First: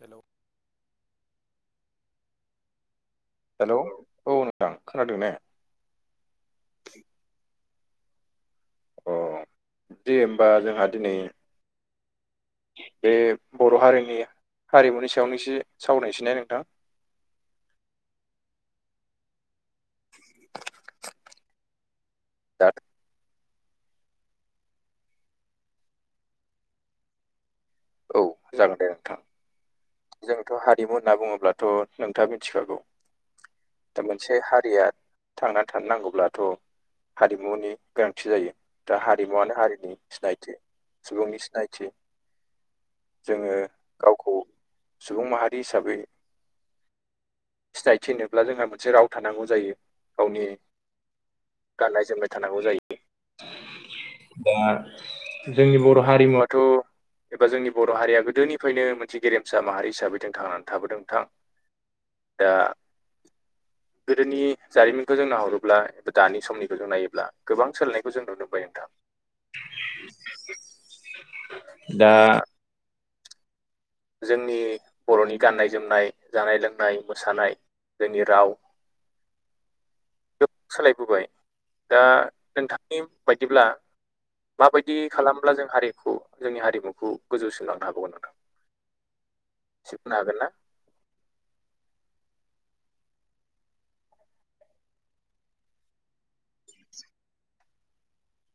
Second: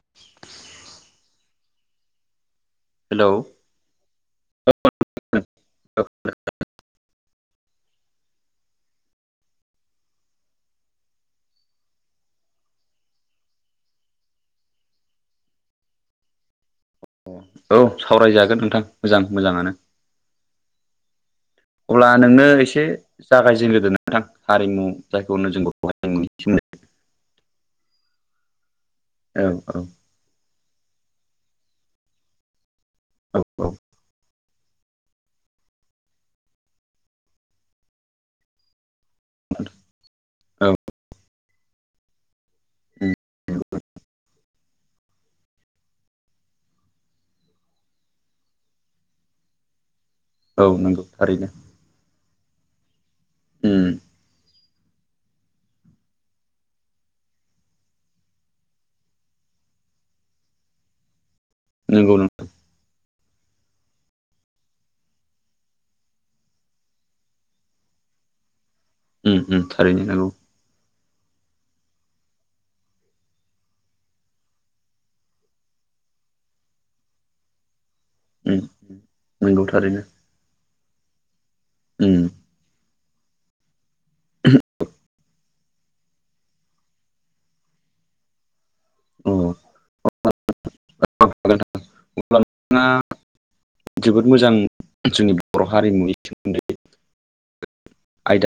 हेल' hello hello औ नोंथां खोनादों ना? अ दे होमबा जोंहा दिनै बे बर' हारिनि हारिमुनि सायावनो एसे सावरायसैनाय नोंथां। औ सावरायजागोन नोंथां मोजां मोजाङानो। [unintelligible] अब्ला नोंनो दा एसे जागायजेन ग्रोदोन नथां हारिमु जायखौ नो [unintelligible] औ जागोन दे नोंथां। औ औ। जोंथ' हारिमु होनना बुङोब्लाथ' नोंथाङा मिथिखागौ। औ औ। दा मोनसे हारिया थांना थानो नांगौब्लाथ' हारिमुनि गोनांथि जायो। दा हारिमुवानो हारिनि सिनायथि औ सुबुंनि सिनायथि। उम जोङो गावखौ सुबुं माहारि हिसाबै सिनायथिनोब्ला जोंहा मोनसे राव थानांगौ जायो। गावनि औ नंगौ थारैनो। गाननाय जोमनाय थानांगौ जायो उम दा जोंनि बर' हारिमुवाथ' एबा जोंनि बर' हारिया गोदोनिफ्रायनो मोनसे गेरेमसा माहारि हिसाबै जों थांनानै थाबोदोंनोंथां नोंगौ दा गोदोनि जारिमिनखौ जों नाहरोब्ला एबा दानि समनिखौ जों नायोब्ला गोबां सोलायनायखौ जों नुनो मोनबाय नोंथां उम उम थारैनो नांगौ दा जोंनि बर'नि गाननाय जोमनाय जानाय लोंनाय मोसानाय जोंनि राव उम नंगौ थारैनो गोब सोलायबोबाय दा उम नोंथांनि बायदिब्ला माबायदि खालाम अब्ला जों हारिखौ जोंनि हारिमुखौ गोजौसिनोलांनो हाबावगोन ना उम सिखनो हागोन ना [unintelligible] जोबोद मोजां जोंनि बर' हारिमुनि सोमोन्दै आयदा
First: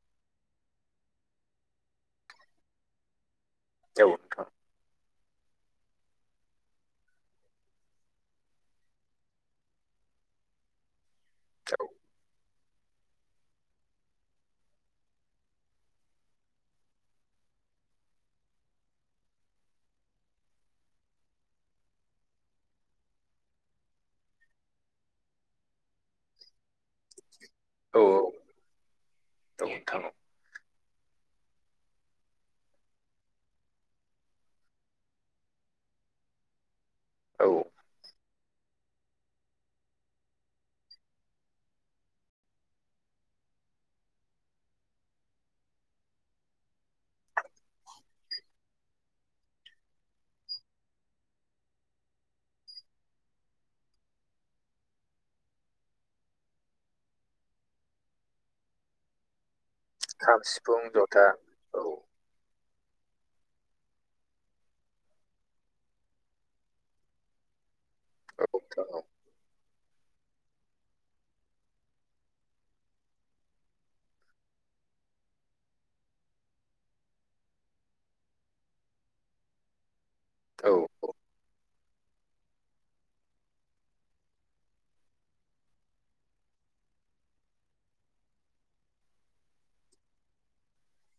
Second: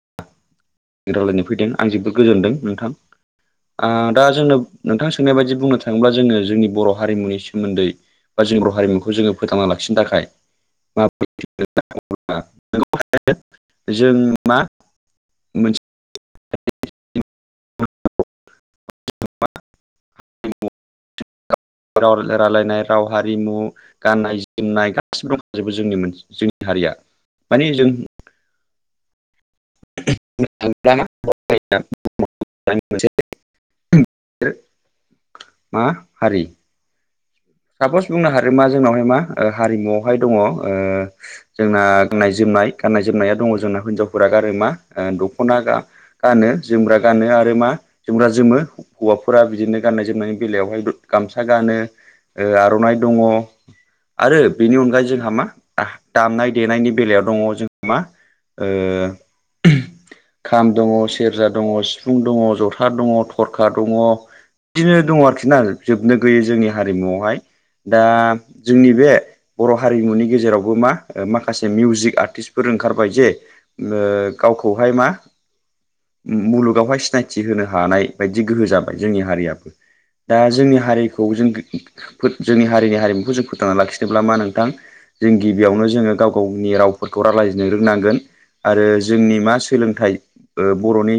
रावलायनो फैदों आं जोबोद गोजोनदों नोंथां औ दा नोंथां औ जोंनो नोंथां सोंनाय बायदि बुंनो थाङोब्ला जोङो जोंनि बर' हारिमुनि सोमोन्दै बा जोंनि बर' हारिमुखौ जोङो फोथांना ला नि थाखाय [unintelligible] जों मा मोनसे [unintelligible] [inaudible] राव राय्लायनाय राव हारिमु गाननाय जोमनाय गासिबो दंखजोबो जोंनि जोंनि हारिया माने जों औ औ नोंथां औ [unintelligible] मा हारि औ सापस बुंनो हादों मा जोंनावहाय मा हारिमुआवहाय दङ ओ जोंना गाननाय जोमनाय गाननाय जोमनाया दङ जोंना हिनजावफोरा गानो मा दख'ना गानो जोमग्रा गानो आरो मा जोमब्रा जोमो हौवाफोरा बिदिनो गाननाय जोमनायनि बेलायावहाय गामसा गानो ओ आर'नाइ दङ। आरो बेनि अनगायै जोंहा मा आ दामनाय देनायनि बेलायाव दङ जोंहा मा ओ खाम सिफुं दङ, जथा सेरजा दङ, औ सिफुं दङ, ज'था दङ, थरखा दङ दिनो दङ आरोखि ना जोबनो गैयै जोंनि हारिमुआव। [unintelligible] दा औ नोंथां जोंनि औ बे बर' हारिमुनि गेजेरावबो मा ओ माखासे मिउजिक आरथिसफोर ओंखारबाय जे। लो गावखौहाय मा उम मुलुगावहाय सिनायथि होनो हानाय बायदि गोहो जाबाय जोंनि हारियाबो। दा औ जोंनि हारिखौ जों फो जोंनि हारिनि हारिमुखौ जों फोथांना लाखिनोब्ला मा नोंथां जों गिबियावनो जोङो गाव गावनि रावफोरखौ रालायजनो रोंनांगोन। आरो जोंनि मा सोलोंथाइ ओ बर'नि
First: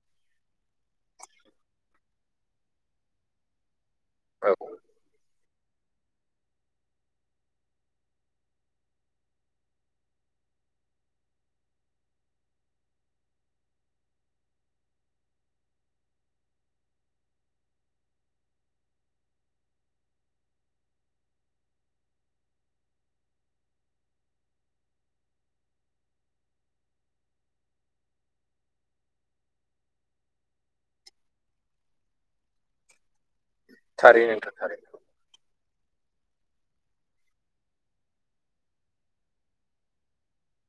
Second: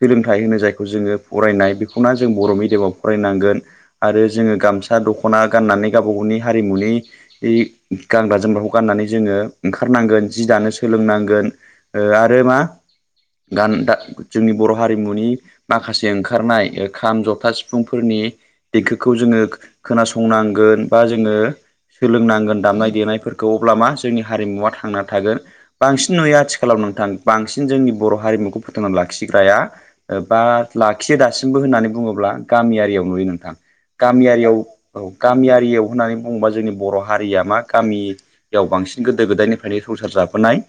सोलोंथाइ होनो जायखौ जोङो फरायनाय बेखौना जों बर' मिडियामाव फरायनांगोन। आरो औ जोङो औ गामस ख'ना गाननानै गावबा गावनि हारिमुनि इ गानग्रा जोमग्राखौ गाननानै जोङो ओंखारनांगोन जि दानो सोलोंनांगोन। ओ आरो मा गान दा जोंनि बर' हारिमुनि माखासे ओंखारनाय ओ खाम, ज'था, सिफुंफोरनि देंखोखौ जोङो खोनासंनांगोन बा जोङो सोलोंनांगोन दामनाय देनायफोरखौ अब्ला मा जोंनि हारिमुवा थांना थागोन। बांसिन नुयो आथिखालाव नोंथां। बांसिन जोंनि बर' हारिमुखौ फोथांना लाखिग्राया ओ बा लाखियो दासिमबो होननानै बुङोब्ला गामियारियाव नुयो नोंथां। थारैनो नोंथां गामियारियाव औ थारैनो गामियारियाव होननानै बुङोबा जोंनि बर' हारिया मा गामि बेयाव बांसिन गोदो गोदायनिफ्रायनो संसार जाबोनाय‌।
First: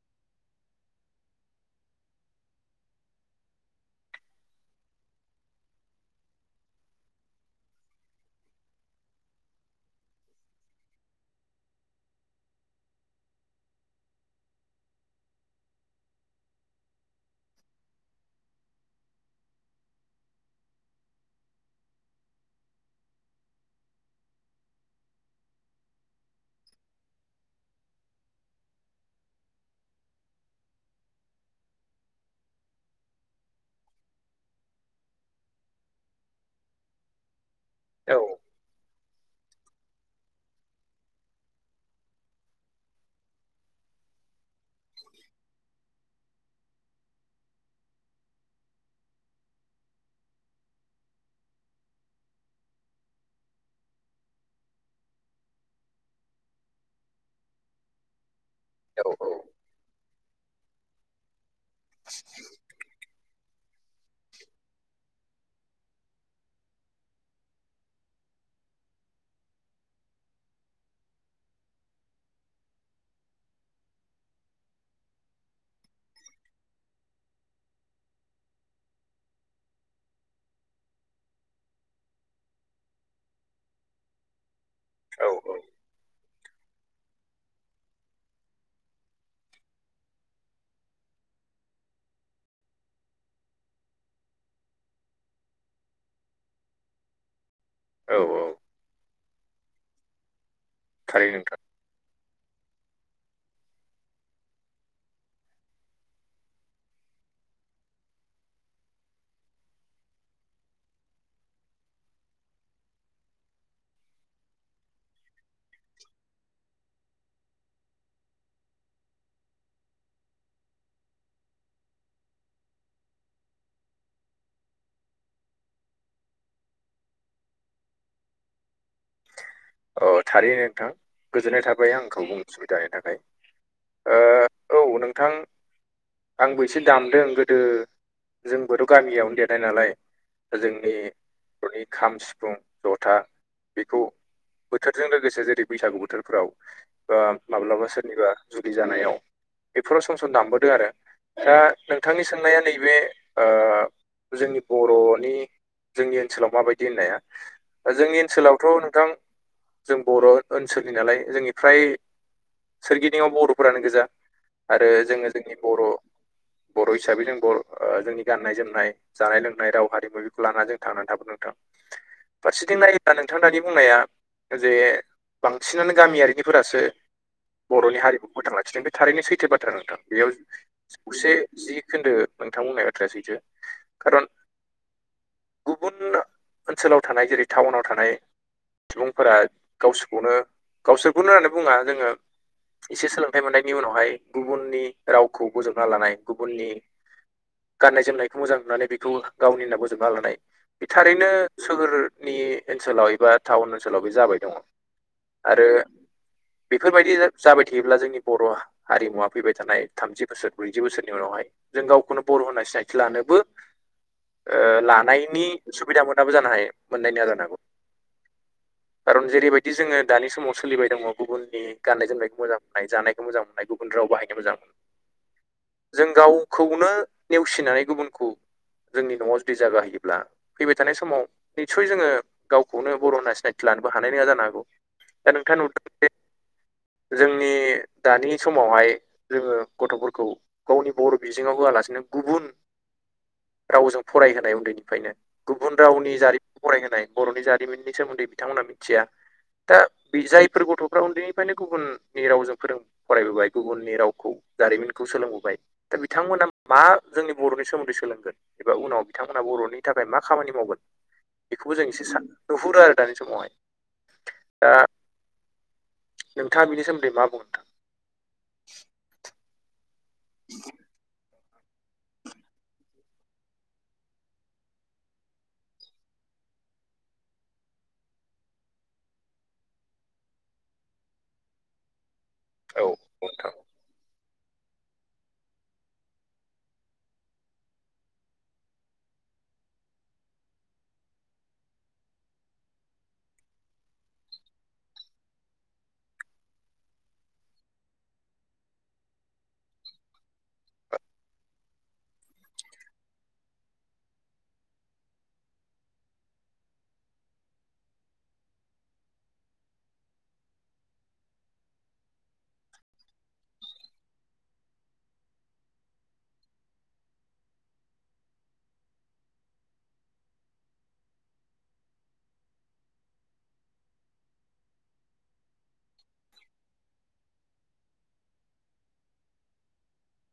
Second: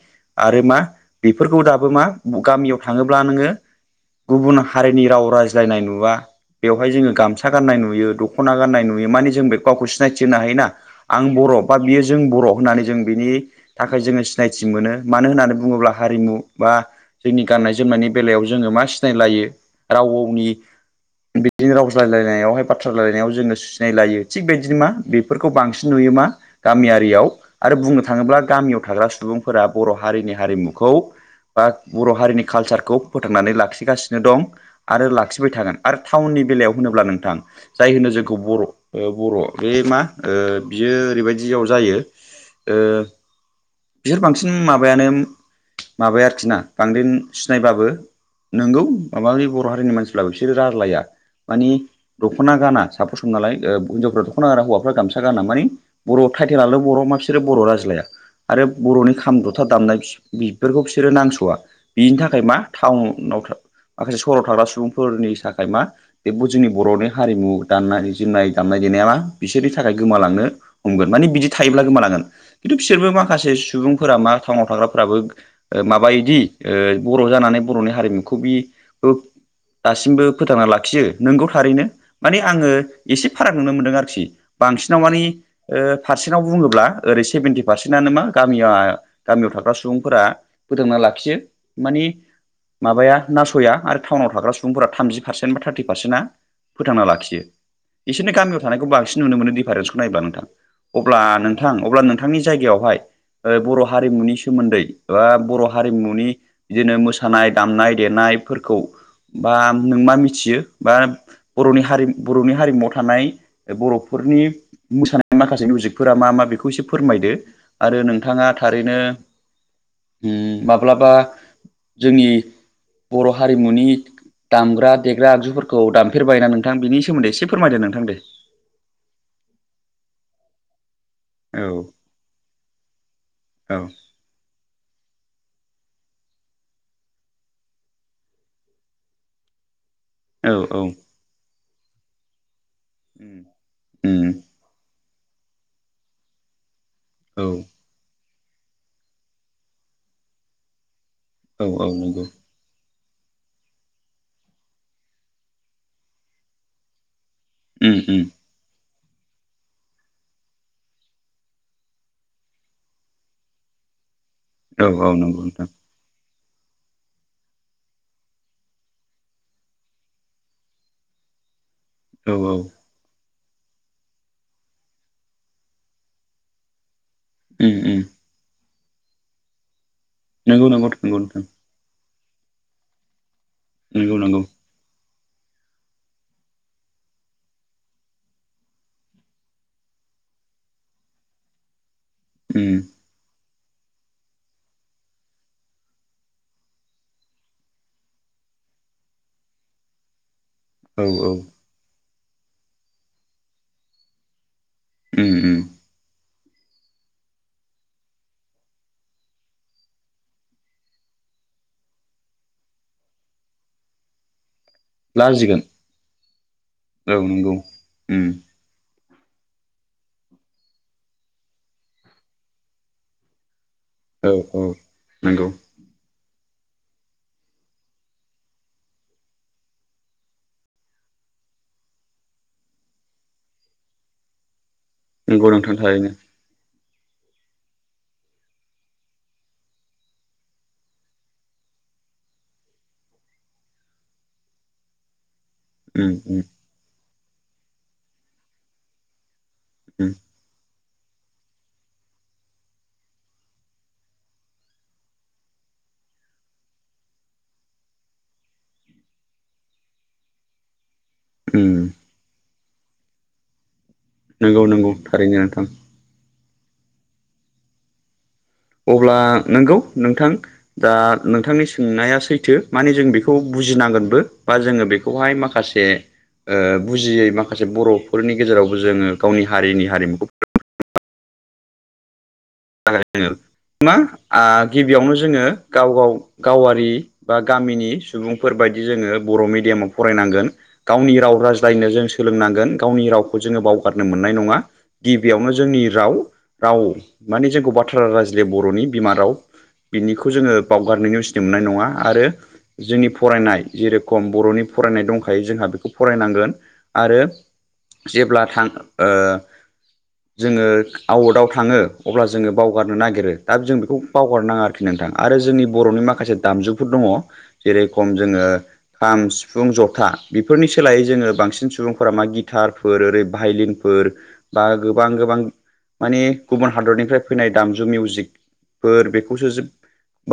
आरो मा बेफोरखौ दाबो मा गामियाव थाङोब्ला नोङो गुबुन हारिनि राव रायज्लायनाय नुवा। बेवहाय जोङो गामसा गान्नाय नुयो। दख'ना गान्नाय नुयो, माने जों बे गावखौ सिनायथि होनो हायो ना। आं बर' बा बियो जों बर' होननानै जों बिनि थाखाय जोङो सिनायथि मोनो मानो होननानै बुङोब्ला हारिमु बा जोंनि गाननाय जोमनायनि बेलायाव जोङो मा सिनायलायो राव गावनि बिदिनो रावज्लायलायनायावहाय बाथ्रा रायनायाव जोङो। नायलायो थिग बिदिनो मा बेफोरखौ बांसिन नुयो मा गामियारियाव आरो बुंनो थाङोब्ला गामियाव थाग्रा सुबुंफोरा बर' हारिनि हारिमुखौ बा बर' हारिनि कालसारखौ फोथांनानै लाखिगासिनो दं। आरो लाखिबाय थागोन। आरो टाउननि बेलायाव होनोब्ला नोंथां जाय होनो औ जोंखौ बर' ओ बर' बे मा ओ बियो ओरैबायदियाव जायो। ओ बिसोर बांसिन माबायानो माबाया आरोखि ना बांद्राय सिनायाबाबो नोंगौ माबा है बर' हारिनि मानसिफ्राबो बिसोरो रालाया। मानि दख'ना गाना साफ सम नालाय। ओ हिनजावफ्रा दख'ना गाना हौवाफोरा गामसा गाना माने बर' टाइटेलाल' बर' मा बिसोरो बर' राजलाया। आरो औ बर'नि खाम, ज'था दामनाय फि बिफोरखौ बिसोरो नांस'आ बिनि थाखाय मा टाउनाव था माखासे सहराव थाग्रा सुबुंफोरनि थाखाय मा बे जोंनि बर'नि हारिमु दान्नाय जोमनाय दामनाय देनाया मा बिसोरनि थाखाय गोमालांनो हमगोन माने बिदि थायोब्ला गोमालांगोन। खिन्थु बिसोरबो माखासे सुबुंफोरा मा टाउनाव थाग्राफोराबो ओ माबा इदि ओ बर' जानानै बर'नि हारिमुखौ बि ओ दासिमबो फोथांना लाखियो। नोंगौ थारैनो माने आङो एसे फाराग नुनो मोन्दों आरोखि। बांसिनाव माने औ ओ फारस सेनाव बुङोब्ला ओरै सेभेन्टि पारसेन्टानो मा गामि गामियाव थाग्रा सुबुंफोरा फोथांना लाखियो। मानि माबाया नास'या आरो टाउनाव थाग्रा सुबुंफोरा थामजि पारसेन्ट बा थार्टि पारसेन्टआ फोथांना लाखियो। औ इसोरनो औ गामियाव थानायखौ बांसिन नुनो मोनो दिडिफारेन्सखौ नायोब्ला नोंथां अब्ला नोंथां - अब्ला नोंथांनि जायगायावहाय बर' हारिमुनि सोमोन्दै बर' हारिमुनि बिदिनो मोसानाय दामनाय देनायफोरखौ बा नों मा मिथियो बा बर'नि हारि बर'नि हारिमुआव थानाय बर'फोरनि मोसानाय माखासे मिउजिकफोरा मा मा बेखौ एसे फोरमायदो आरो नोंथाङा थारैनो माब्लाबा जोंनि बर' हारिमुनि दामग्रा देग्रा आगजुफोरखौ दामफेरबाय ना नोंथां बिनि सोमोन्दै एसे फोरमायदो नोंथां दे- थारैनो नोंथां गोजोननाय औ थाबाय आंखौ बुं सुबिदानि थाखाय औ ओ औ नोंथां। आंबो एसे दामदों गोदो जोंबोथ' गामियावनो देरनाय नालाय। औ द जोंनि बर'नि खाम सिफुं जथा। [inaudible] बेखौ उम बोथोरजों लोगोसे जेरै बैसागु बोथोरफोराव बा औ माब्लाबा सोरनिबा जुलि जानायाव बेफोराव सम सम दामबोदों आरो दा औ औ नोंथांनि नंगौ सोंनाया नैबे ओ जों बर'नि जोंनि ओनसोलाव माबायदि होननाया उम जोंनि उम ओनसोलावथ' नोंथां जों बर' ओनसोलनि नालाय जोंनि फ्राय सोरगिदिंव बर'फोरानो गोजा आरो औ औ जोङो नंगौ जोंनि नोंथां बर' बर' हिसाबै जों बर' जोंनि गाननाय जोमनाय जानाय लोंनाय राव हारिमु बेखौ लानानै जों थांनानै थाबोन नोंथां औ औ फारसेथिं नाय नां दानि बुंनाया जे बांसिनानो गामियारिनिफोरासो उम बर'नि उम हारिखौ फोथां लाखिदों बे थारैनो सैथो बाथ्रा नोंथां बेयाव नंगौ नंगौ नंगौ जौसे नोंथां जि खोन्दो नोंथां बुंनाय बाथ्राया सैथो नंगौ खारन नंगौ गुबुन ओनसोलाव थानाय जेरै टाउनाव थानाय सुबुंफोरा गावसोरखौनो गावसोरखौनो होननानै बुङा जोङो उ एसे सोलोंथाइ मोननायनि उनावहाय गुबुननि रावखौ बजोबना लानाय गुबुननि गाननाय जोमनायखौ मोजां नुनानै बेखौ गावनि होनना बोजबना लानाय। बे औ थारैनो औ सोहोरनि ओनसोलाव एबा टाउन ओनसोलाव बे जाबाय दङ। उम उम आरो बेफोरबायदि जाबाय थायोब्ला जोंनि बर' हारिमुवा फैबाय थानाय थामजि बोसोर ब्रैजि बोसोरनि उनावहाय जों गावखौनो बर' होननानै सिनायथि लानोबो लानो हानायनि लाजिगोन सुबिदा मोनाबो जानो हायो मोन नङ जानो हागौ उओम खारन जेरैबायदि जोङो दानि समाव सोलिबाय दङ गुबुननि गान्नाय जोमनायखौ मोजां मोननाय जानायखौ मोजां मोननाय गुबुन गाव औ बाहायनो मोजां औ नंगौ मोनो जों गावखौनो नेवसिनानै गुबुनखौ जोंनि न'आव जुदि जागााहयोब्ला फैबाय थानाय समाव निसय जोङो खौनो बर' होनना सिनायथि लानोबो हानाय नङा जानो हागौ दा नोंगौ नोंथाङा नोंथां नुदों थारैनो जोंनि दानि समावहाय जोङो गथ'फोरखौ गावनि बर' बिजोङाव होआलासिनो गुबुन रावजों फरायहोनाय उन्दैनिफ्रायनो गुबुन उम रावनि उम जारिमिनखौ फरायहोनाय बर'नि जारिमिननि सोमोन्दै बिथांमोनहा मिथिया। दा उम बे जायफोर गथ'फ्रा उन्दैनिफ्रायनो गुबुननि रावजों फोरों फरायबोबाय गुबुननि रावखौ जारिमिनखौ सोलोंबोबाय। दा बिथांमोना मा जोंनि बर'नि सोमोन्दै सोलोंगोन। एबा उनाव बिथांमोनहा बर'नि थाखाय मा खामानि मावगोन? बेखौबो उम जों एसे सानो नुहुरो आरो दानि समावहाय। नोंगौ दा नंगौ थारैनो नोंथां। नोंथाङा बिनि सोन्दै मा बुंङो नोंथां? अब्ला नंगौ नोंथां। बि [unintelligible] दा नोंथांनि सोंनाया सैथो माने जों बेखौ बुजिनांगोनबो बा जोङो बेखौहाय माखासे ओ बुजियै माखासे बर'फोरनि गेजेरावबो जोङो गावनि हारिनि हारिमुखौ नोंथां औ नोंथां मा ओ गिबियावनो जोङो गाव गाव गावारि बा गामिनि सुबुंफोर बायदि जोङो बर' मिेडियामाव फरायनांगोन गावनि राव राजायज्लायनो जों सोलोंनांगोन गावनि रावखौ जोङो बावगारनो मोननाय नङा। गिबियावनो जोंनि राव राव माने जोंखौ बाथ्रा रायज्लाया बर'नि बिमा राव बिनिखौ जोङो बावगारनायनि नेवसिनो मोननाय नङा आरो जोंनि फरायनाय जेरेखम बर'नि फरायनाय दंखायो जोंहा बेखौ फरायनांगोन। आरो जेब्ला थां ओ जोङो आउटआव थाङो। अब्ला जोङो बावगारनो नागिरो दा जों बेखौ बावगारनााङा आरोखि नोंथां आरो जोंनि बर'नि माखासे दामजुफोर दङ। जेरखम जोङो खाम सिफुं जथा बेफोरनि सोलायै जोङो बांसिन सुबुंफोरा मा गिटार [unintelligible] बा गोबां गोबां म गुब हादरनिफ्राय फैनाय दामजु मिउजिकफोर बेखौसो जों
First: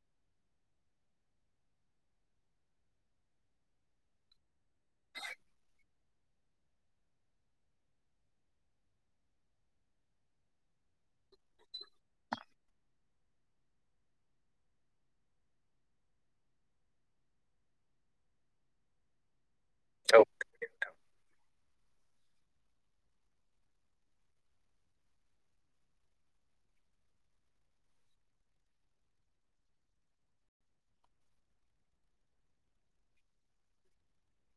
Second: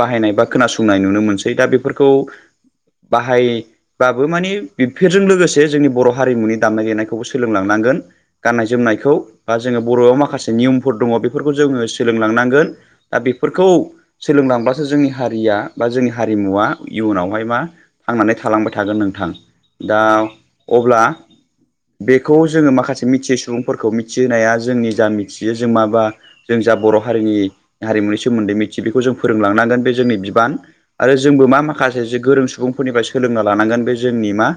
बाहायनाय बा खोनासंनाय नुनो मोनसै दा बेफोरखौ बाहायबाबो मानि बेफोरजों लोगोसे जोंनि बर' हारिमुनि दामनाय देनायखौ सोलोंलांनांगोन गाननाय जोमनाय खौ जोंना बर'ना माखासे नियमफोर दङ बे बेफोरखौ जोङो सोलोंलांनांगोन। दा बेफोरखौ सोलोंलांब्लासो जोंनि हारिया बा जोंनि हारिमुवा इयुनावहाय मा थांनानै थालांबाय थागोन नोंथां दा औ अब्ला बेखौ जोङो माखासे मिथियै सुबुंफोरखौ मिथिहोनाया जोंनि जा मिथियो जों माबा जों जा बर' हारिनि हारिमुनि सोमोन्दै मिथियो बेखौ जों फोरोंलांनांगोन बे जोंनि बिबान। आरो जोंबो मा माखासे गोरों सुबुंफोरनिफ्राय सोलोंना लानांगोन बे जोंनि मा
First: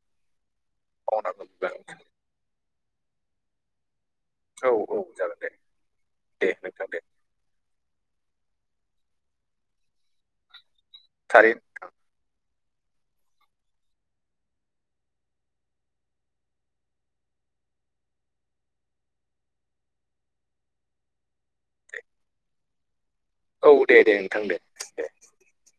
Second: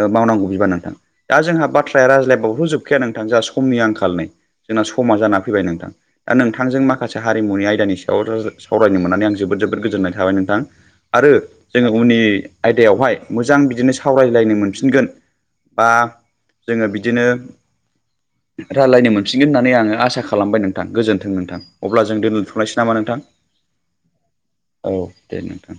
ओ मावनांगौ बिबा नोंथां दा मावनांगौ जोंहा बिबान बाथ्राया रायज्लायबावथ' जोबखाया नोंथां जोंहा समनि आंखाल नै औ जोंना औ समा जागोन जाना दे फैबाय नोंथां। दा दे नोंथांजों नोंथां दे माखासे हारिमुनि आयदानि सायाव सावरायनो मोननानै आं जोबोद जोबोद गोजोननाय थाबाय नोंथां। आरो थारैनो नोंथां। जोङो उननि आयदायावहाय मोजां बिदिनो सावरायलायनो मोनफिनगोन बा जोङो बिदिनो रायलायनो मोनफिगोन होननानै आङो आसा खालामबाय नोंथां गोजोन्थों नोंथां अब्ला जों दोनथ' लानोसै नामा नोंथां। औ दे दे नोंथां दे औ दे। नोंथां